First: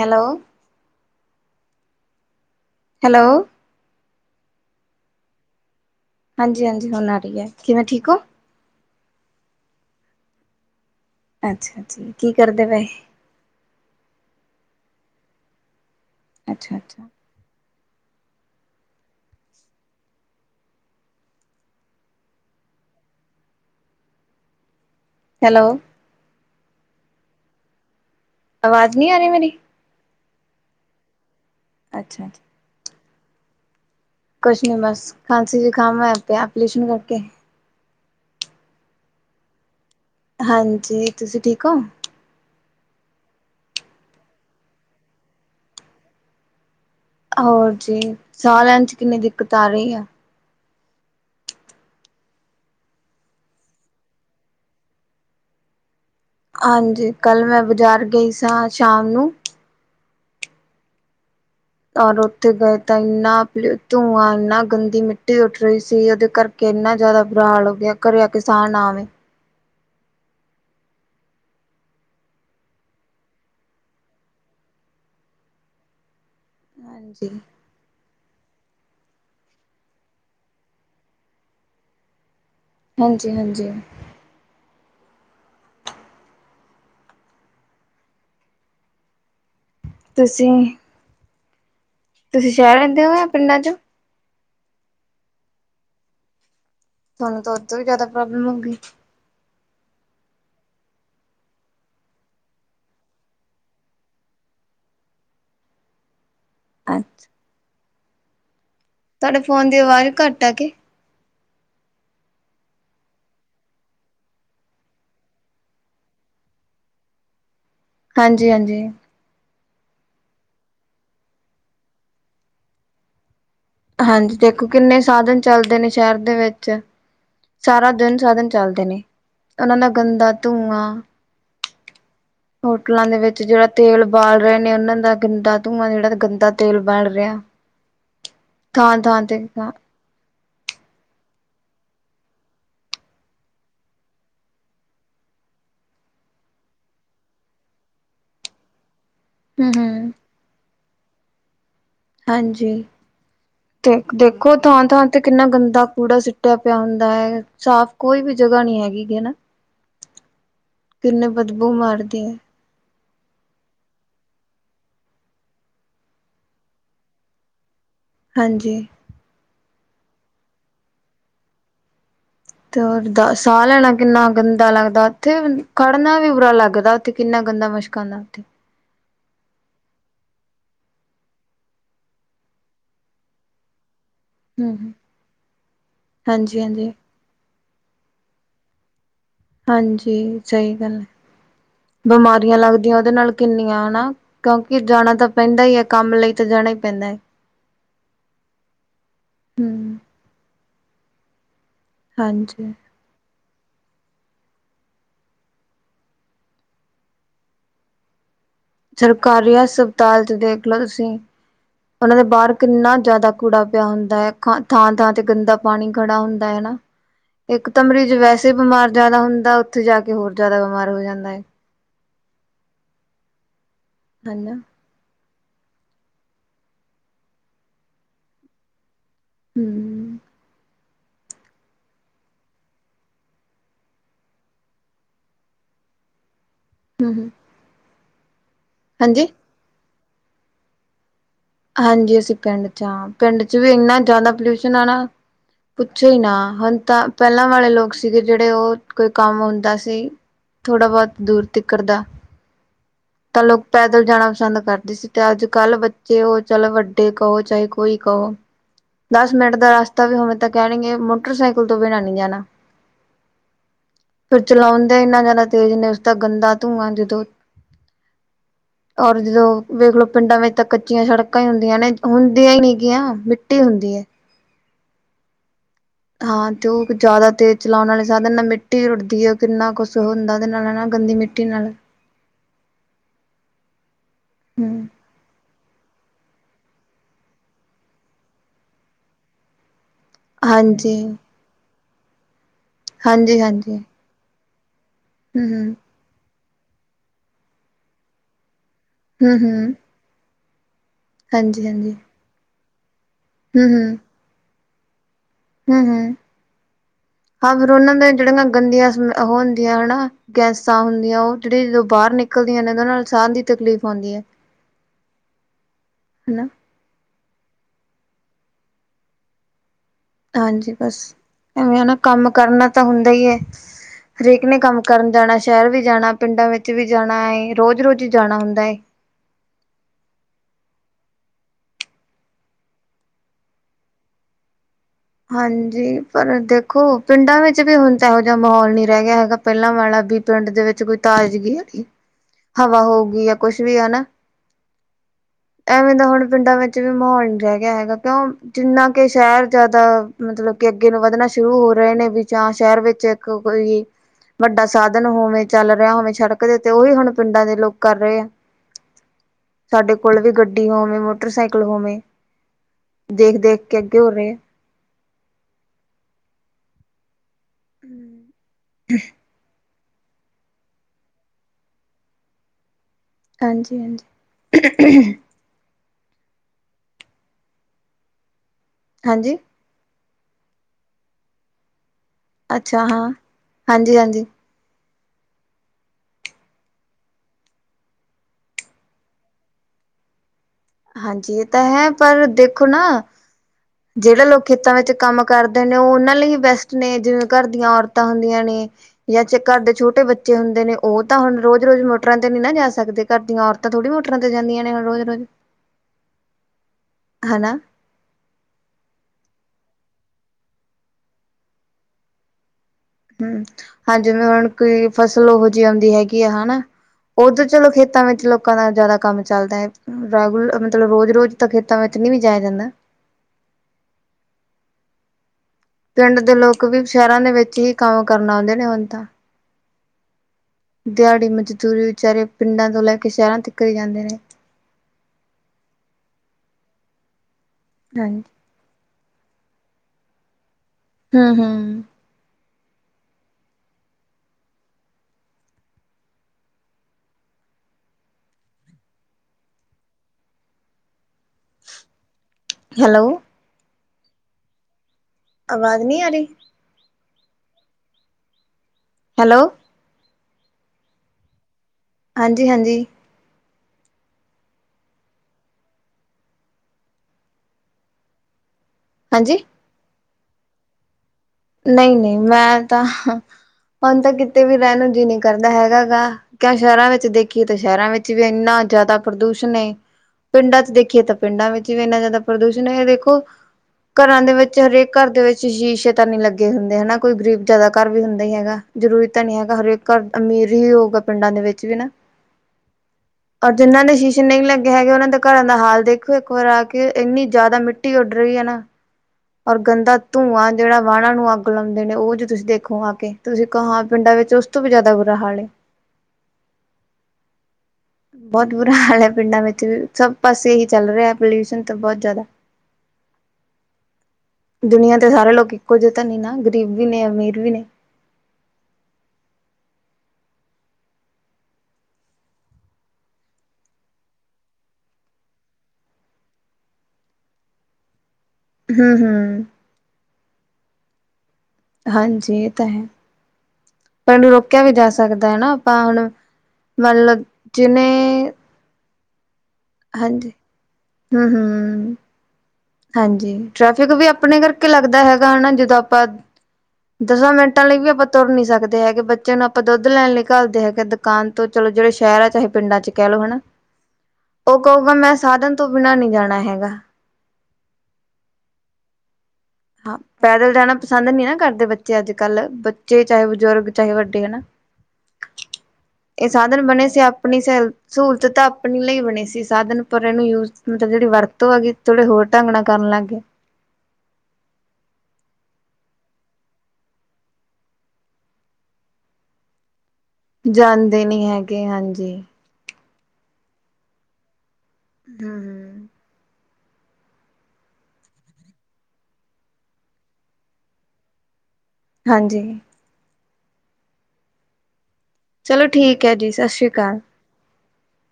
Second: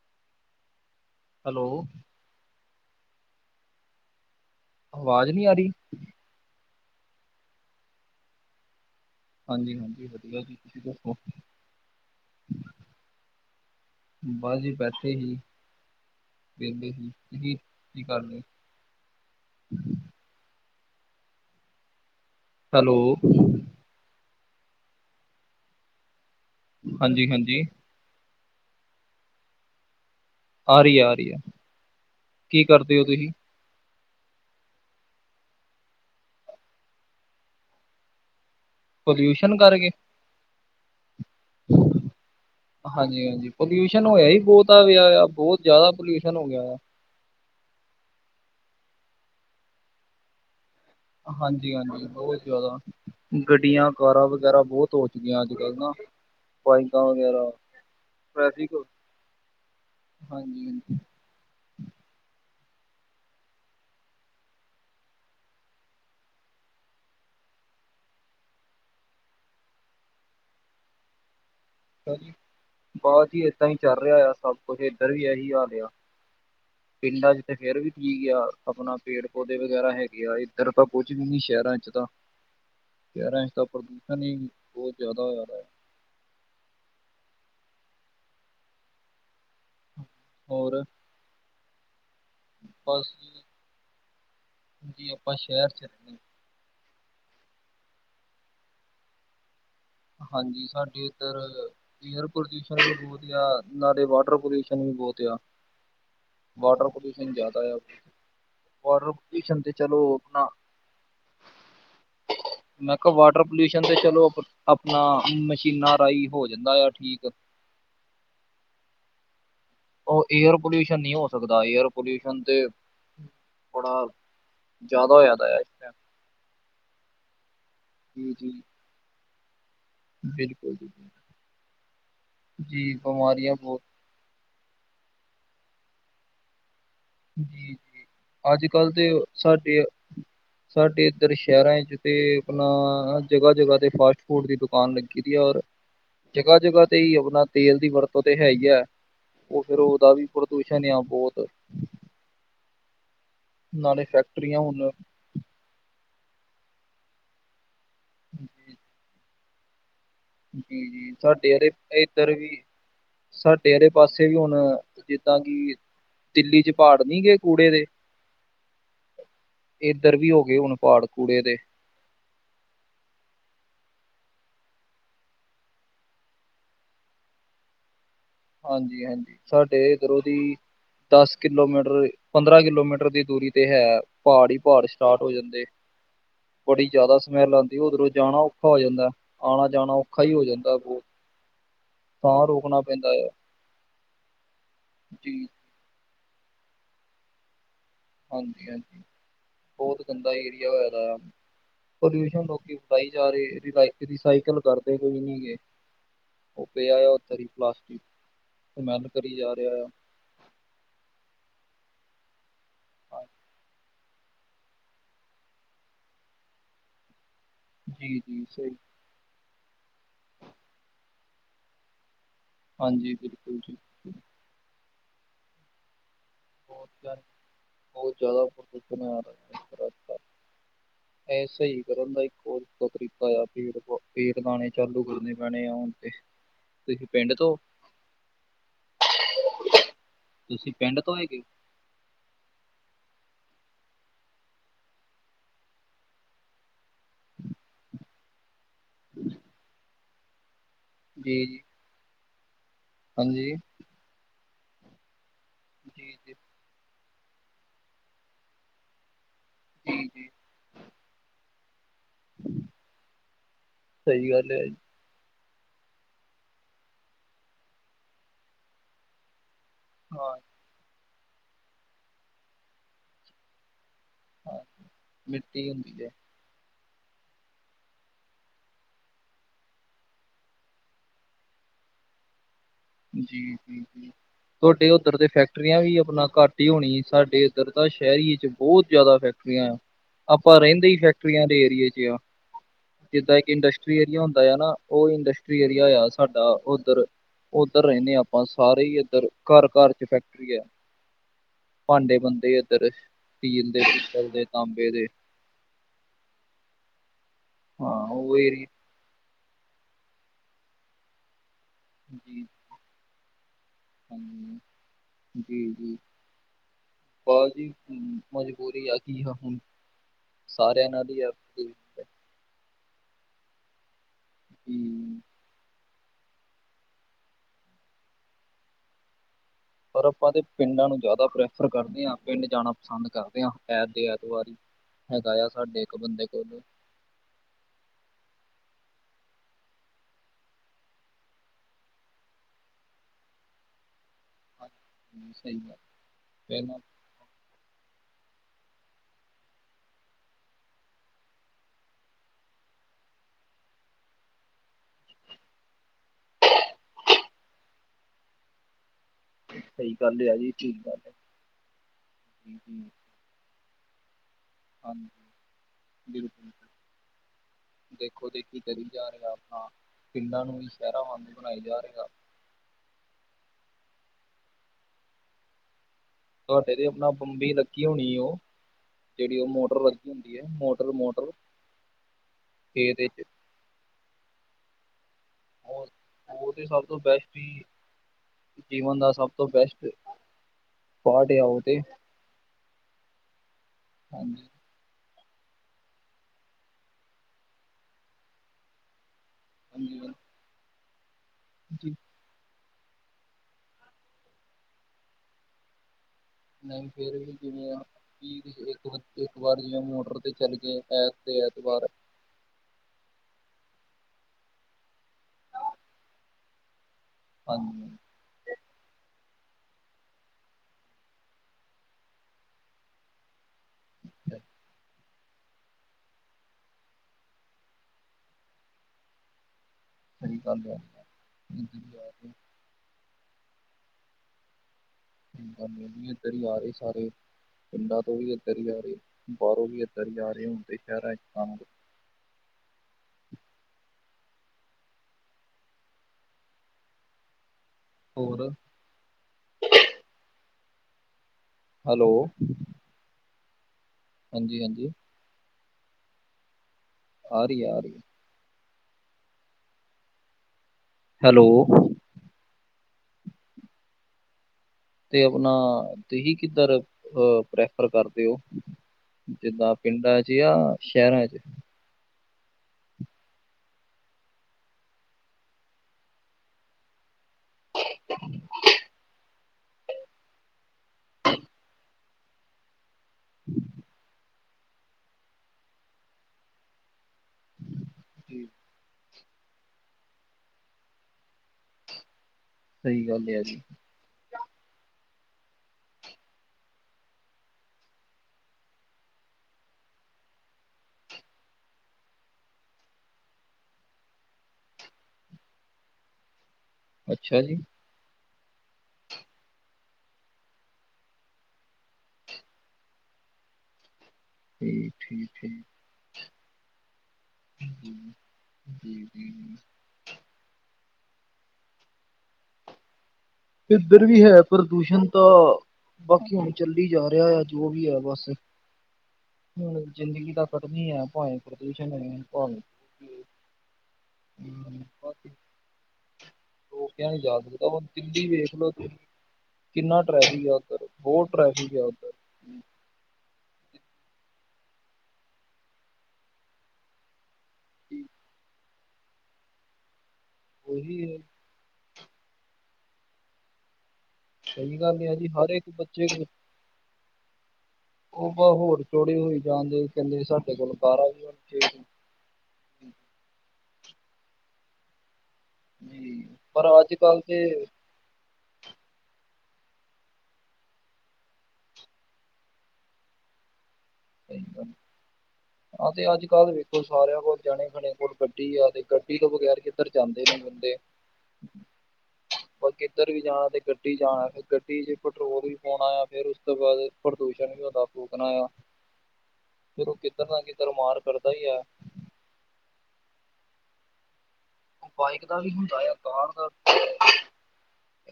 Hello hello hello ਆਵਾਜ਼ ਨੀ ਆ ਰਈ ਹਾਂਜੀ ਹਾਂਜੀ ਹੁਣ ਆ ਰਹੀ ਐ ਕਿਵੇਂ ਠੀਕ ਔ ਹਾਂਜੀ ਹਾਂਜੀ ਵਦੀਆ ਜੀ ਤੁਸੀਂ ਦੱਸੋ ਅੱਛਾ ਜੀ ਕੀ ਕਰਦੇ ਪਏ ਬਸ ਜੀ ਬੈਠੇ ਹੀ ਸੀ ਅੱਛਾ ਵੇਹਲੇ ਅੱਛਾ ਸੀ ਕੀ ਕਰਦੇ ਹੈਲੋ ਹੈਲੋ ਹਾਂਜੀ ਹਾਂਜੀ ਆਵਾਜ਼ ਨਹੀਂ ਆ ਰਹੀ ਮੇਰੀ ਆ ਰਈ ਏ ਆ ਰਈ ਏ ਅੱਛਾ ਅਛਾ ਕੀ ਕਰਦੇ ਔ ਤੁਸੀਂ ਕੁਛ ਨੀ ਬਸ ਖਾਂਸੀ ਜੂਕਾਮ ਹੋਆ ਪਿਆ ਐਪਲੇਸ਼ਨ ਕਰਕੇ ਪਲਿਊਸ਼ਨ ਕਰਕੇ ਹਾਂਜੀ, ਤੁਸੀਂ ਠੀਕ ਓ? ਹਾਂਜੀ, ਹਾਂਜੀ ਪਲਿਊਸ਼ਨ ਹੋਇਆ ਈ ਬਹੁਤ ਪਿਆ ਏ, ਬੋਤ ਜਾਦਾ ਪਲਿਊਸ਼ਨ ਹੋ ਗਿਆ ਆ। ਅ ਹੋਰ ਜੀ, ਸਾਅ ਲੈਣ ਚ ਕਿੰਨੀ ਦਿੱਕਤ ਆ ਰੀ ਐ। ਹਾਂਜੀ, ਹਾਂਜੀ ਬੋਤ ਜਾਦਾ। ਗੱਡੀਆਂ, ਕਾਰਾਂ ਵਗੈਰਾ ਬੋਤ ਹੋ ਚੁੱਕੀਆਂ ਅੱਜ ਕੱਲ੍ਹ ਨਾ। ਬਾਈਕਾਂ ਹਾਂਜੀ, ਕੱਲ ਵਗੈਰਾ ਮੈਂ ਬਾਜ਼ਾਰ ਗਈ ਸਾਂ ਟ੍ਰੈਫਿਕ ਸ਼ਾਮ ਨੂੰ। ਹਾਂਜੀ। ਔਰ ਉੱਥੇ ਗਏ ਤਾਂ ਏਨਾ ਪਲੁ, ਧੂੰਆਂ ਏਨਾ ਗੰਦੀ ਮਿੱਟੀ ਉੱਠ ਰਈ ਸੀ ਉਦੇ ਘਰ। ਕਿ ਏਨਾ ਜਾਦਾ ਬੁਰਾ ਹਾਲ ਹੋ ਗਿਆ, ਘਰੇ ਆ ਕੇ ਸਾਹ ਨਾ ਆਵੇ। [unintelligible] ਜੀ, ਬਾਦ ਜੀ ਏਦਾਂ ਈ ਚੱਲ ਰਿਆ ਸਭ ਕੁਜ, ਏਧਰ ਵੀ ਏਹੀ ਹਾਲ ਆ। ਹਾਂਜੀ ਪਿੰਡਾਂ 'ਚ ਤੇ ਫਿਰ ਵੀ। ਠੀਕ ਆ, ਆਪਣਾ ਪੇਡ-ਪੌਦੇ ਵਗੈਰਾ ਹੈਗੇ ਆ, ਇੱਧਰ ਤਾਂ ਕੁੱਝ ਵੀ ਨੀ ਸ਼ਹਿਰਾਂ 'ਚ ਤਾਂ। ਹਾਂਜੀ ਸ਼ਹਿਰਾਂ 'ਚ ਤਾਂ ਹਾਂਜੀ ਪ੍ਰਦੂਸ਼ਣ ਈ, ਬੋਤ ਜਾਦਾ ਹੋਇਆ ਐ। ਤੁਸੀਂ। ਹੋਰ ਤੁਸੀਂ ਸ਼ਹਿਰ ਰੈਂਦੇ ਬਸ ਓ, ਜਾਂ ਪਿੰਡਾਂ ਚੋਂ? ਜੀ, ਆਪਾਂ ਸ਼ਹਿਰ 'ਚ ਰੈਂਦੇ ਆਂ। ਤਾਨੂੰ ਤਾਂ ਉਤੋਂ ਵੀ ਜਾਦਾ ਪ੍ਰੋਬਲਮ ਹੋ ਗੀ। ਹਾਂਜੀ, ਸਾਡੇ ਏਧਰ। ਏਅਰ ਪੋਲਿਊਸ਼ਨ ਵੀ ਬੋਤ ਆ, ਨਾਲੇ ਵਾਟਰ ਪੋਲਿਊਸ਼ਨ ਵੀ ਬੋਤ ਆ। [inaudible] ਵਾਟਰ ਪੋਲਿਊਸ਼ਨ ਜਾਦਾ ਆ, ਵਾਟਰ ਤੁਹਾਡੇ ਪੋਲਿਊਸ਼ਨ ਫੋਨ ਤੇ ਦੀ ਚਲੋ ਆਵਾਜ਼ ਘੱਟ ਆਪਨਾ। ਆ ਕੇ ਮੈਂ ਕਿਆ, ਵਾਟਰ ਪੋਲਿਊਸ਼ਨ ਤੇ ਚਲੋ। ਆਪਨਾ, ਮਸ਼ੀਨਾਂ ਰਾਈਂ ਹੋ ਜਾਂਦਾ ਐ, ਠੀਕ। ਹਾਂਜੀ-ਹਾਂਜੀ। ਓ ਏਅਰ ਪੋਲਿਊਸ਼ਨ ਨੀ ਹੋ ਸਕਦਾ, ਏਅਰ ਪੋਲਿਊਸ਼ਨ ਤੇ। ਬੜਾ ਹਾਂਜੀ ਦੇਖੋ, ਕਿੰਨੇ ਜ਼ਿਆਦਾ ਹੋਇਆ ਸਾਧਨ ਦਾ ਇਸ ਚੱਲਦੇ ਨੇ ਸ਼ਹਿਰ ਦੇ ਵਿੱਚ। ਸਾਰਾ ਦਿਨ ਟਾਈਮ ਜੀ ਸਾਧਨ ਜੀ ਚੱਲਦੇ ਨੇ, ਉਨਾਂ ਨਾ। ਗੰਦਾ ਬਿਲਕੁਲ ਜੀ ਧੂੰਆਂ, ਬਿਲਕੁਲ। ਜੀ ਹੋਟਲਾਂ ਦੇ ਵਿੱਚ ਬਿਮਾਰੀਆਂ ਜੇੜਾ ਬਹੁਤ ਤੇਲ। ਬਾਲ ਰਏ ਨੇ ਉਨਾਂ ਦਾ ਗੰਦਾ ਧੂੰਆਂ, ਜੇੜਾ ਗੰਦਾ। ਤੇਲ ਬਲ ਰਿਆ। ਜੀ-ਜੀ, ਅੱਜ ਕੱਲ੍ਹ ਤੇ ਓ ਸਾਡੇ। ਸਾਡੇ ਏਧਰ ਸ਼ਹਿਰਾਂ 'ਚ ਤੇ, ਆਪਨਾ, ਜਗ੍ਹਾ-ਜਗ੍ਹਾ ਤੇ ਫਾਸਟ ਫੂਡ ਦੀ ਦੁਕਾਨ ਲੱਗੀ ਦੀ ਐ, ਔਰ। ਜਗ੍ਹਾ-ਜਗ੍ਹਾ ਤੇ ਈ, ਉਹ ਨਾ ਤੇਲ ਦੀ ਵਰਤੋਂ ਤੇ ਹੈ ਈ ਐ। ਓ ਫਿਰ, ਹੂੰ ਓਦਾ ਵੀ ਪ੍ਰਦੂਸ਼ਨ ਐ ਬਹੁਤ। ਹਾਂਜੀ, ਨਾਲੇ ਦੇਖ, ਦੇਖੋ ਫੈਕਟਰੀਆਂ ਹੁਣ ਥਾਂ-ਥਾਂ। ਤੇ ਕਿੰਨਾ ਗੰਦਾ ਕੂੜਾ ਸਿੱਟਿਆ ਪਿਆ ਹੁੰਦਾ ਹੈ। ਸਾਫ਼ ਕੋਈ ਵੀ ਜਗ੍ਹਾ ਨੀ ਹੈਗੀ ਗੀ, ਹੈਨਾ। ਜੀ-ਜੀ, ਸਾਡੇ ਤੇ, ਮਾਰਦੀ ਏਧਰ ਹੈ ਵੀ। ਸਾਡੇ ਆਲੇ ਪਾਸੇ ਵੀ ਹੁਣ, ਜਿੱਦਾਂ ਕੀ। ਦਿੱਲੀ 'ਚ ਪਾੜ ਨੀ ਗੇ, ਕੂੜੇ ਦੇ! ਹਾਂਜੀ। ਏਧਰ ਵੀ ਹੋ ਗਏ ਹੁਨ ਪਾੜ ਕੂੜੇ ਦੇ। [unintelligible] ਦਾ ਸਾਹ ਲੈਣਾ ਕਿੰਨਾ ਗੰਦਾ ਲੱਗਦੈ, ਉੱਥੇ ਵ, ਖੜ੍ਹਨਾ ਵੀ ਬੁਰਾ ਲੱਗਦੈ, ਉੱਥੇ ਕਿੰਨਾ ਗੰਦਾ ਮੁਸ਼ਕ। ਕਲ [unintelligible] ਹਾਂਜੀ, ਹਾਂਜੀ, ਸਾਡੇ ਏਧਰੋ ਦੀ। ਦਸ ਕਿਲੋਮੀਟਰ, ਪੰਦਰਾਂ ਕਿਲੋਮੀਟਰ ਦੀ ਦੂਰੀ ਤੇ ਹੈ। ਪਾੜ ਈ ਪਾੜ ਹਮ ਸਟਾਟ ਹੋ ਜਾਂਦੇ ਹਾਂਜੀ ਬੜੀ ਹਾਂਜੀ ਜਾਦਾ ਸਮੈਲ ਆਂ ਦੀ ਕਿ ਉਧਰੋਂ ਜਾਣਾ ਆ ਔਖਾ ਹੋ ਜਾਂਦਾ ਆਣਾ ਜਾਣਾ ਔਖਾ ਈ ਹੋ ਜਾਂਦਾ ਅੱਗੋ ਓ ਬਮਾਰੀਆਂ ਲੱਗਦੀਆਂ ਉਦੇ ਆ ਨਾਲ ਕਿੰਨੀਆਂ ਹਨਾ ਕਉਂਕਿ ਜਾਣਾ ਤਾਂ ਜੀ ਪੈਂਦਾ ਈ ਐ ਕੰਮ ਲਈ ਤਾਂ ਜਾਣਾ ਈ ਪੈਂਦਾ ਐ ਹਾਂਜੀ ਹਾਂਜੀ ਹਮ ਬਹੁਤ ਗੰਦਾ ਏਰੀਆ ਹੋਇ ਦਾ ਐ ਪੋਲਿਊਸ਼ਨ ਹਾਂਜੀ ਲੋਕੀ ਈ ਫੈਲਾਈ ਜਾ ਰਹੇ ਆ ਸਾਈਕਲ ਕਰਦੇ ਕੋਈ ਨੀ ਗ ਉਹ ਪਿਆ ਆ ਉਹ ਧਰੀ ਪਲਾਸਟਿਕ ਸਮੈਲ ਕਰੀ ਜਾ ਜਰਕਾਰੀ ਰਿਹਾ ਆ ਹਸਪਤਾਲ ਚ ਦੇਖ ਲੋ ਤੁਸੀਂ ਈ ਉਹਨਾਂ ਦੇ ਬਾਹਰ ਕਿੰਨਾ ਹਾਂ, ਜ਼ਿਆਦਾ ਕੂੜਾ ਪਿਆ ਹੁੰਦਾ ਐ ਖਾ ਥਾਂ ਥਾਂ ਤੇ ਗੰਦਾ ਪਾਣੀ ਖੜਾ ਹੁੰਦਾ ਐ ਨਾ ਇੱਕ ਤਾਂ ਮਰੀਜ਼ ਜੀ ਜੀ ਵੈਸੇ ਏ ਸਹੀ ਬਿਮਾਰ ਜ਼ਿਆਦਾ ਹੁੰਦਾ ਉੱਥੇ ਜਾ ਕੇ ਹੋਰ ਜ਼ਿਆਦਾ ਬਿਮਾਰ ਹੋ ਜਾਂਦਾ ਐ ਹਾਂਜੀ ਬਿਲਕੁਲ ਠੀਕ ਹਨਾ ਬਹੁਤ ਬਹੁਤ ਜ਼ਿਆਦਾ ਪਰਦੂਸ਼ਨ ਆ ਰਿਹਾ ਹੈ ਹੂ ਅੱਛਾ। ਐ ਸਹੀ ਕਰਨ ਦਾ ਇੱਕ ਹੋਰ ਤਰੀਕਾ ਆ ਪੇਡ ਪੋ ਲਾਣੇ ਚਾਲੂ ਕਰਨੇ ਪੈਣੇ ਐ ਤੇ ਤੁਹੀ ਹਮ ਪਿੰਡ ਤੋਂ ਓ ਹਾਂਜੀ ਤੁਸੀਂ ਪਿੰਡ ਤੋਂ ਆਏ ਜੀ ਹਾਂਜੀ ਅਸੀਂ ਪਿੰਡ ਚ ਆ ਪਿੰਡ ਚ ਵੀ ਇੰਨਾ ਜਾਲਾਆ ਪੋਲਿਊਸ਼ਨ ਆ ਨਾ ਪੁੱਚੋ ਨਾ ਹਲ ਤਾਂ ਪਹਿਲਾਂ ਵਾਲੇ ਲੋਕ ਸੀਗੇ ਜਿਹੜੇ ਉਹ ਕੋਈ ਕੰਮ ਆਦਾ ਸੀ ਥੋੜਾ ਬਹੁਤ ਦੂਰ ਜੀ ਜੀ ਤੀ ਕਰਦਾ ਆ ਤਾਂ ਹਾਂਜੀ ਲੋਕ ਪੈਦਲ ਜਾਣਾ ਪਸੰਦ ਕਰਦੇ ਸੀ ਤੇ ਅੱਜ ਕੱਲ ਬੱਚ ਜੀ ਤੇ ਜੀ ਉਹ ਚਲ ਵਡ ਵੱਡੇ ਕਹੋ ਚਾਹੇ ਕੋਈ ਕਉ ਦਸ ਮਿੰਟ ਦਾ ਜੀ ਰਸਤਾ ਵੀ ਜੀ ਹੋਵੇਂ ਤਾਂ ਕਹਿਣਗੇ ਮਾ ਮੋਟਰਸਾਈਕਲ ਤੋਂ ਬਿਣਾ ਨੀ ਜਾਣਾ ਸਹੀ ਫਿਰ ਗੱਲ ਹੈ ਜੀ ਚਲਾਉਣ ਤੇ ਇੰਨਾ ਜ਼ਿਆਦਾ ਤੇਜ਼ ਨੇ ਉਸਦਾ ਗੰਦਾ ਧੂੰਆਂ ਜਦੋਂ ਔਰ ਜਦ ਵੇਖਲੋ ਹਾਂ ਪਿੰਡਾਂ ਵਿੱਚ ਤਾਂ ਕੱਚੀਆਂ ਸੜਕਾਂ ਆ ਹੁੰਦੀਆਂ ਨੇ ਹੁੰਦੀਆਂ ਹੀ ਨੀਗੀਆਂ ਮਿੱਟੀ ਹੁੰਦੀ ਐ ਹਾਂ ਮਿੱਟੀ ਹੁੰਦੀ ਐ ਹਾਂ ਤੇ ਉਹ ਜ਼ਿਆਦਾ ਤੇਜ਼ ਚਲਾਉਣ ਵਾਲੇ ਸਾਧਨ ਨਾਲ ਮਿੱਟੀ ਰੁੜਦੀ ਐ ਉਹ ਕਿੰਨਾ ਕੁਛ ਹੁੰਦਾ ਐ ਉਦੇ ਨਾਲ ਨਾ ਗੰਦੀ ਮਿੱਟੀ ਕੀ ਨਲ ਜੀ ਜੀ ਜੀ ਹਾਂ। ਤੁਹਾਡੇ ਉੱਧਰ ਦੇ ਫੈਕਟਰੀਆਂ ਵੀ ਆਵਲਾ ਘੱਟ ਈ ਹੋਣੀ ਸਾਡੇ ਇੱਧਰ ਤਾਂ ਸ਼ਹਿਰੀ ਏ ਚ ਬਹੁਤ ਜ਼ਿਆਦਾ ਫੈਕਟਰੀ ਗਿਆ ਆਪਾਂ ਰਹਿੰਦੇ ਹਾਂਜੀ ਈ ਫੈਕਟਰੀਆਂ ਦੇ ਏਰੀਏ ਚ ਆ ਜਿੱਦਾਂ ਹਾਂਜੀ ਇੱਕ ਹਾਂਜੀ ਇੰਡਸਟਰੀ ਏਰੀਆ ਹੁੰਦਾ ਆ ਨਾ ਉਹ ਹੂੰ ਇੰਡਸਟਰੀ ਹੂੰ ਏਰੀਆ ਆ ਸਾਡਾ ਉੱਧਰ ਉੱਧਰ ਰਹਿੰਣੇ ਆ ਆਪਾਂ ਸਾਰੇ ਹੀ ਇੱਧਰ ਹੂੰ ਘਰ ਹੂੰ ਘਰ ਚ ਫੈਕਟਰੀ ਐ ਹਾਂਜੀ ਹਾਂਜੀ ਭਾਂਡੇ ਬੰਣਦੇ ਇੱਧਰ ਟੀਲ ਦੇ ਪਿੱਤਲ ਦੇ ਤਾਂਬੇ ਦੇ ਏ ਹੂ ਹੂ ਹਾਂ ਫਿਰ ਉਹਨਾਂ ਨੇ ਉਹ ਜਿਹੜੀਆਂ ਏਰੀਆ ਗੰਦੀਆਂ ਸਮੇਲ ਆਹੋ ਹੁੰਦੀਆਂ ਹਨਾ ਗੈਸਾਂ ਹੁੰਦੀਆਂ ਉਹ ਜਿਹੜੀ ਜਦੋਂ ਬਾਹਰ ਨਿਕਲਦੀਆਂ ਨੇ ਉਹਨਾਂ ਨਾਲ ਸਾਹ ਦੀ ਤਕਲੀਫ਼ ਆਉਂਦੀ ਹੈ ਹੂ ਜੀ ਜੀ ਹਨਾ ਬਾਅ ਜੀ ਮਜਬੂਰੀ ਆ ਕੀ ਐ ਹੁਣ ਹਾਂਜੀ ਸਾਰਿਆਂ ਬਸ ਨਾਲ ਹੀ ਆ ਕਿ ਐਵੇਂ ਐ ਨਾ ਕੰਮ ਕਰਨਾ ਤਾਂ ਹੁੰਦਾ ਈ ਐ ਹਰੇਕ ਨੇ ਕੰਮ ਕਰਨ ਜਾਣਾਂ, ਸ਼ਹਿਰ ਵੀ ਜਾਣਾਂ ਪਿੰਡਾਂ ਵਿੱਚ ਵੀ ਜਾਣਾਂ ਏ ਰੋਜ਼- ਰੋਜ਼ ਜਾਣਾਂ ਹੁੰਦਾਂ ਏ। ਪਰ ਆਪਾਂ ਤਾਂ ਪਿੰਡਾਂ ਨੂੰ ਜ਼ਿਆਦਾ ਪ੍ਰੈਫਰ ਕਰਦੇ ਆ, ਪਿੰਡ ਜਾਣਾ ਪਸੰਦ ਕਰਦੇ ਆ ਐਤ ਦੇ ਐਤਵਾਰ ਈ। ਹਾਂਜੀ ਪਰ ਦੇਖੋ ਪਿੰਡਾਂ ਵਿੱਚ ਵੀ ਹੁਣ ਤਾਂ ਐਹੋ ਜਿਹਾਂ ਮਾਹੌਲ ਨੀਂ ਰਹਿ ਗਿਆਂ ਹੈਗਾ ਪਹਿਲਾਂ ਵਾਲਾਂ, ਵੀ ਪਿੰਡ ਦੇ ਵਿੱਚ ਕੋਈ ਤਾਜ਼ਗੀ ਆ ਹਵਾ ਹੋਉਗੀ ਜਾਂ ਕੁੱਛ ਵੀ ਹਨਾ। ਹਾਂਜੀ, ਸਹੀ ਆ ਐਵੇਂ ਦਾ ਹੁਣ ਪਿੰਡਾਂ ਪਹਿਲਾਂ ਵਿੱਚ ਵੀ ਮਾਹੌਲ ਨੀ ਰਹਿ ਗਿਆਂ ਹੈਗਾ। ਕਿਉਂ ਜਿੰਨਾ ਕਿ ਸ਼ਹਿਰ ਜ਼ਿਆਦਾ ਤਾਂ ਮਤਲਬ ਕਿ ਅੱਗੇ ਨੂੰ ਵੱਧਣਾ ਸ਼ੁਰੂ ਹੋ ਰਹੇ ਨੇ, ਵੀ ਜਾਂ ਸ਼ਹਿਰ ਵਿੱਚ ਇੱਕ ਕੋਈ ਵੱਡਾ ਸਾਧਨ ਹੋਵੇਂ ਚੱਲ ਰਿਹਾ ਹੋਵੇ ਸੜਕ ਦੇ ਉਤੇ, ਉਹੀ ਹੁਣ ਪਿੰਡਾਂ ਦੇ ਲੋਕ ਕਰ ਰਹੇ ਆ। ਸਾਡੇ ਸਹੀ ਕੋਲ ਗੱਲ ਵੀ ਆ ਜੀ ਗੱਡੀ ਠੀਕ ਹੋਵੇਂ, ਗੱਲ ਹੈ ਮੋਟਰਸਾਈਕਲ ਹੋਵੇਂ। ਦੇਖ -ਦੇਖ ਕੇ ਅੱਗੇ ਹੋ ਰੇ। ਹਾਂ ਬਿਲਕੁਲ ਦੇਖੋ ਦੇਖੀ ਕਰੀ ਜਾ ਰਿਹਾ ਆਪਣਾ ਪਿੰਡਾਂ ਨੂੰ ਵੀ ਸ਼ਹਿਰਾਂ ਵਾਂਗੂ ਬਣਾਈ ਜਾ ਰਹੇ ਆ। ਹਾਂਜੀ -ਹਾਂਜੀ। ਤੁਹਾਡੇ ਤੇ ਆਪਣਾ ਬੰਬੀ ਲੱਗੀ ਹੋਣੀ ਓ, ਹਾਂਜੀ ਜਿਹੜੀ ਉਹ ਮੋਟਰ ਲ ਹੁੰਦੀ ਐ, ਮੋਟਰ- ਮੋਟਰ। ਅੱਛਾ ਖੇਤ ਹਾਂ, ਵਿੱਚ ਹਾਂਜੀ- ਹਾਂਜੀ। ਉਹ- ਉਹ ਤੇ ਸਭ ਤੋਂ ਬੈਸਟ ਹੀ ਜੀਵਨ ਦਾ ਸਭ ਤੋਂ ਬੈਸਟ ਹਾਂਜੀ ਪਾਰਟ ਇਹ ਆ ਉਹ ਤਾਂ ਤੇ ਹੈ, ਪਰ ਦੇਖੋ ਨਾ ਜਿਹੜੇ ਲੋਕ ਹਾਂਜੀ ਖੇਤਾਂ ਵਿੱਚ ਕੰਮ ਕਰਦੇ ਨੇ ਉਹ ਉਹਨਾਂ ਲਈ ਹੀ ਬੈਸਟ ਨੇ ਜਿਵੇਂ ਘਰ ਦੀਆਂ ਔਰਤਾਂ ਹੁੰਦੀਆਂ ਨੇ ਜਾਂ ਘਰ ਦੇ ਛੋਟੇ ਬੱਚੇ ਹਾਂਜੀ ਬੱਚੇ ਹੁੰਦੇ ਨੇ, ਉਹ ਤਾਂ ਹੁਣ ਰੋਜ਼- ਰੋਜ਼ ਜੀ, ਮੋਟਰਾਂ ਤੇ ਨਹੀਂ ਨਾ ਜਾ ਸਕਦੇ, ਘਰ ਦੀਆਂ ਔਰਤਾਂ ਥੋੜੀ ਮੋਟਰਾਂ ਤੇ ਜਾਂਦੀਆਂ ਨੇ ਰੋਜ਼- ਰੋਜ਼। ਨਹੀ ਫੇਰ ਵੀ ਹਨਾ ਜਿਵੇਂ ਆ। ਕੀ ਤੁ ਇੱਕ -ਇੱਕ ਵਾਰੀਂ ਜਿਵੇਂ ਮੋਟਰ ਤੇ ਚਲੀਏ ਐਤ ਦੇ ਐਤਵਾਰ। ਹੂੰ ਹਾਂ ਜਿਵੇਂ ਹੁਣ ਕੋਈ ਫਸਲ ਉਹੋ ਜਿਹੀ ਆਉਂਦੀ ਹੈਗੀ ਆ ਹਨਾ। ਉਹ ਤੇ ਚਲੋ ਖੇਤਾਂ ਹਾਂਜੀ ਵਿੱਚ ਲੋਕ ਲੋਕਾਂ ਦਾ ਜ਼ਿਆਦਾ ਕੰਮ ਚੱਲਦਾ ਐ, ਰੈਗੂਲ ਮਤਲਬ ਰੋਜ਼- ਰੋਜ਼ ਤਾਂ ਖੇਤਾਂ ਵਿੱਚ ਨਹੀ ਵੀ ਜਾਇਆਂ ਜਾਂਦਾ। ਚੱਲ ਪਿੰਡ ਦੇ ਲੋਕ ਵੀ ਸ਼ਹਿਰਾਂ ਦੇ ਵਿੱਚ ਹੀ ਕੰਮ ਕਰਨ ਆਉਂਦੇ ਨੇ ਹੁਣ ਤਾਂ। ਸਹੀ ਗੱਲ ਆ। ਦਿਹਾੜੀ ਮਜ਼ਦੂਰੀ ਵਿਚਾਰੇ ਪਿੰਡਾਂ ਤੋਂ ਲੈ ਕੇ ਸ਼ਹਿਰਾਂ ਤਿਕਰ ਹੀ ਜਾਂਦੇ ਨੇ। ਹਾਂਜੀ -ਹਾਂਜੀ ਇਧਰ ਹੀ ਆ ਰੇ ਸਾਰੇ ਪਿੰਡਾਂ ਤੋਂ ਹਾਂਜੀ ਵੀ ਏਦਰ ਹੀ ਆ ਰੇ ਬਾਹਰੋਂ ਵੀ ਏਦਰ ਹੀ ਆਰੇ, ਹੁਣ ਤੇ ਸ਼ਹਿਰਾਂ ਚ ਹੂੰ ਕੰਮ ਹੂੰ ਹੋਰ। ਹੈਲੋ। ਹੈਲੋ। ਹਾਂਜੀ- ਹਾਂਜੀ। ਆਵਾਜ਼ ਨੀਂ ਆ ਰੀ। ਆ ਰੀ, ਆ ਰੀ। ਹੈਲੋ। ਹੈਲੋ। ਹਾਂਜੀ -ਹਾਂਜੀ। ਤੇ ਆਪਣਾ ਤੁਹੀ ਕਿੱਧਰ ਪ੍ਰੈਫਰ ਕਰਦੇ ਹੋ ਹਾਂਜੀ ਜਿੱਦਾਂ। ਪਿੰਡਾਂ ਚ ਜਾਂ ਸ਼ਹਿਰਾਂ ਚ। ਨਹੀਂ ਨਹੀਂ ਮੈਂ ਤਾਂ, ਹੁਣ ਤਾਂ ਕਿਤੇ ਵੀ ਰਹਿਣ ਨੂੰ ਜੀ ਨਹੀਂ ਕਰਦਾ ਹੈਗਾ ਗਾ ਕ ਸ਼ਹਿਰਾਂ ਵਿੱਚ ਦੇਖੀਏ ਤਾਂ ਸ਼ਹਿਰਾਂ ਵਿੱਚ ਵੀ ਇੰਨਾ ਜ਼ਿਆਦਾ ਪ੍ਰਦੂਸ਼ਣ ਏ, ਪਿੰਡਾਂ ਚ ਦੇਖੀ ਦੇਖੀਏ ਤਾਂ ਪਿੰਡਾਂ ਵਿੱਚ ਵੀ ਇਨਾ ਜ਼ਿਆਦਾ ਪ੍ਰਦੂਸ਼ਣ ਹੈ, ਇਹ ਦੇਖੋ ਘਰਾਂ ਦੇ ਵਿੱਚ ਵਿੱਚ ਹਰੇਕ ਘਰ ਦੇ ਵਿੱਚ ਸ਼ੀਸੇ ਤਾ ਨੀ ਲੱਗੇ ਹੁੰਦੇ, ਹੈਨਾ ਕੋਈ ਗ਼ਰੀਬ ਜ਼ਿਆਦਾ ਘਰ ਵੀ ਹੁੰਦਾ ਹੀ ਜੀ ਹੈਗਾ ਜ਼ਰੂਰੀ ਤਾਂ ਨਹੀਂ ਹੈਗਾ, ਹਰੇਕ ਘਰ ਅਮੀਰ ਹੀ ਹੋਊਗਾ ਪਿੰਡਾਂ ਦੇ ਵਿੱਚ ਜਿਵੇੰ ਨਾ, ਸਹੀ ਗੱਲ ਹੈ ਔਰ ਜੀ ਜਿੰਨਾਂ ਨੇ ਸ਼ੀਸ਼ ਜੇ ਨਹੀ ਲੱਗੇ ਹੈਗੇ, ਉਹਨਾਂ ਦੇ ਘਰਾਂ ਦਾ ਹਾਲ ਦੇਖੋ ਇੱਕ ਵਾਰ ਆ ਕੇ, ਇੰਨੀ ਜ਼ਿਆਦਾ ਮਿੱਟੀ ਉੱਡ ਰਹੀ ਹੈ ਔਰ ਗੰਦਾ ਧੂੰਆਂ ਜਿਹੜਾ ਵਾਹਣਾ ਨੂੰ ਅੱਗ ਲਾਉਂਦੇ ਨੇ, ਉਹ ਜ ਤੁਸੀਂ ਦੇਖੋ ਆ ਕੇ ਤੁਸੀਂ ਕਹ ਪਿੰਡਾਂ ਵਿੱਚ ਉਸ ਤੋਂ ਵੀ ਜ਼ਿਆਦਾ ਬੁਰਾ ਹਾਲ ਹੈ ਅੱਛਾ ਜੀ ਬਹੁਤ ਬੁਰਾ ਹਾਲ ਹੈ ਪਿੰਡਾਂ ਵਿੱਚ ਵੀ, ਸਭ ਪਾਸੇ ਹੀ ਚੱਲ ਰਿਹਾ ਪੋਲਿਊਸ਼ਨ ਤਾਂ ਬਹੁਤ ਜ਼ਿਆਦਾ ਠੀਕ ਦੁਨੀਆਂ ਤੇ ਠੀਕ ਸਾਰੇ ਲੋਕ ਠੀਕ ਇੱਕੋ ਜੇ ਤੇ ਨਹੀਂ ਨਾ, ਗ਼ਰੀਬ ਵੀ ਨੇ ਅਮੀਰ ਵੀ ਨੇ ਜੀ ਜੀ ਜੀ ਇੱਧਰ ਵੀ ਹੈ ਪ੍ਰਦੂਸ਼ਣ ਤਾਂ ਬਾਕੀ ਹੁਣ ਚੱਲੀ ਜਾ ਰਿਹਾ ਆ, ਜੋ ਵੀ ਹੈ ਬਸ ਹੂ ਹੂ ਜ਼ਿੰਦਗੀ ਦਾ ਕਟਨੀ ਹੀ ਹੈ, ਭਾਵੇਂ ਪ੍ਰਦੂਸ਼ਣ ਹੋਏ ਹਾਂਜੀ ਇਹ ਭਾਵੇਂ ਤਾਂ ਹੈ ਆਪੈ ਨੂੰ ਰੋਕਿਆ ਵੀ ਹਮ ਜਾ ਬਾਕੀ ਸਕਦਾ ਹੈ, ਆਪਾਂ ਹੁਣ ਮਤਲਬ ਜਿੰਨੇ ਜੀ ਵੇਖ ਲੋ, ਕਿੰਨਾ ਹਾਂਜੀ ਟ੍ਰੈਫਿਕ ਆ ਉੱਧਰ, ਹੂੰ ਬਹੁਤ ਟ੍ਰੈਫਿਕ ਆ ਹੂੰ ਉਧਰ ਹਾਂਜੀ ਟ੍ਰੈਫਿਕ ਵੀ ਆਪਣੇ ਕਰਕੇ ਲੱਗਦਾ ਹੈਗਾ ਹਨਾ ਜਦੋਂ ਆਪਾਂ ਦਸਾਂ ਮਿੰਟ ਟਾਂ ਲਈ ਵੀ ਆਪਾਂ ਤੁਰ ਨੀ ਸਕਦੇ ਹੈਗੇ, ਬੱਚੇ ਨੂੰ ਆਪਾਂ ਦੁੱਧ ਲੈਣ ਲਈ ਘਲਦੇ ਹੈਗੇ ਉਹੀ ਦੁਕਾਨ ਚਲੋ ਜਿਹੜੇ ਸ਼ਹਿਰ ਚਾਹੇ ਪਿੰਡਾਂ ਚ ਕਹਿ ਲੋ ਹੈਨਾ ਉਹ ਸਹੀ ਕਹੂਗਾ ਗੱਲ ਮੈਂ ਹੈ ਜੀ ਹਰ ਸਾਧਨ ਤੋਂ ਇੱਕ ਬਿਨਾਂ ਬੱਚੇ ਨਹੀਂ ਜਾਣਾ ਹੈਗਾ ਉਹ ਬ ਹੋਰ ਜੋੜੀ ਹੋਈ ਜਾਣ ਦੇ ਹਾਂ ਪੈਦਲ ਜਾਣਾ ਪਸੰਦ ਨਹੀਂ ਨਾ ਕਰਦੇ, ਬੱਚੇ ਅੱਜ ਕੱਲ੍ਹ ਬ ਜੇ ਚਾਹੇ ਬਜ਼ੁਰਗ ਚਾਹੇ ਵੱਡੇ ਹੈਨਾ, ਜੀ। ਇਹ ਸਾਧਨ ਪਰ ਬਣੇ ਅੱਜ ਸੀ ਕੱਲ ਆਪਣੀ ਤੇ ਸ ਸਹੂਲਤ ਤਾਂ ਆਪਣੀ ਲਈ ਬਣੀ ਸੀ ਸਾਧਨ, ਪਰ ਇਹ ਨੂੰ ਯੂਜ ਮਤਲਬ ਜਿਹੜੀ ਵਰਤੋਂ ਆ ਗਈ ਥੋੜੇ ਹੋਰ ਢੰਗ ਨਾਲ ਕਰਨ ਲੱਗ ਗਏ ਸਹੀਦਾ [unintelligible] ਹਾਂ ਤੇ ਅੱਜ ਕੱਲ੍ਹ ਦੇੇਖੋ ਸਾਰਿਆਂ ਕੋਲ ਜਾਣੇ ਖਣੇ ਕੋਲ ਗੱਡੀ ਆ, ਤੇ ਗੱਡੀ ਤੋਂ ਬਗੈਰ ਕਿ ਉੱਧਰ ਜਾਂਦੇ ਨੇ ਬੰਦੇ ਜਾਂਦੇ ਨੀ ਹੈਗੇ ਹਾਂਜੀ। ਪਰ ਕਿੱਧਰ ਵੀ ਜਾਣਾ ਤੇ ਗੱਡੀ ਜਾਣਾ, ਗੱਡੀ ਚ ਪੈਟਰੋਲ ਵੀ ਫੋਨ ਹੂੰ ਆਯਾ ਫੇਰ ਉਸ ਤੋਂ ਬਾਅਦ ਪ੍ਰਦੂਸ਼ਣ ਵੀ ਔਦਾ ਫੂਕਣਾ ਆ ਫਿਰ ਉਹ ਕਿਧਰ ਨਾ ਕਿਧਰ ਮਾਰ ਕਰਦਾ ਹੀ ਹੈ ਹਾਂਜੀ ਬਾਈਕ ਦਾ ਵੀ ਚਲੋ ਹੁੰਦਾ ਆ, ਠੀਕ ਹੈ ਜੀ ਕਾਰ ਦਾ ਸਤਿ ਸ਼੍ਰੀ ਅਕਾਲ।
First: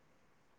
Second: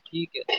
ਠੀਕ ਹੈ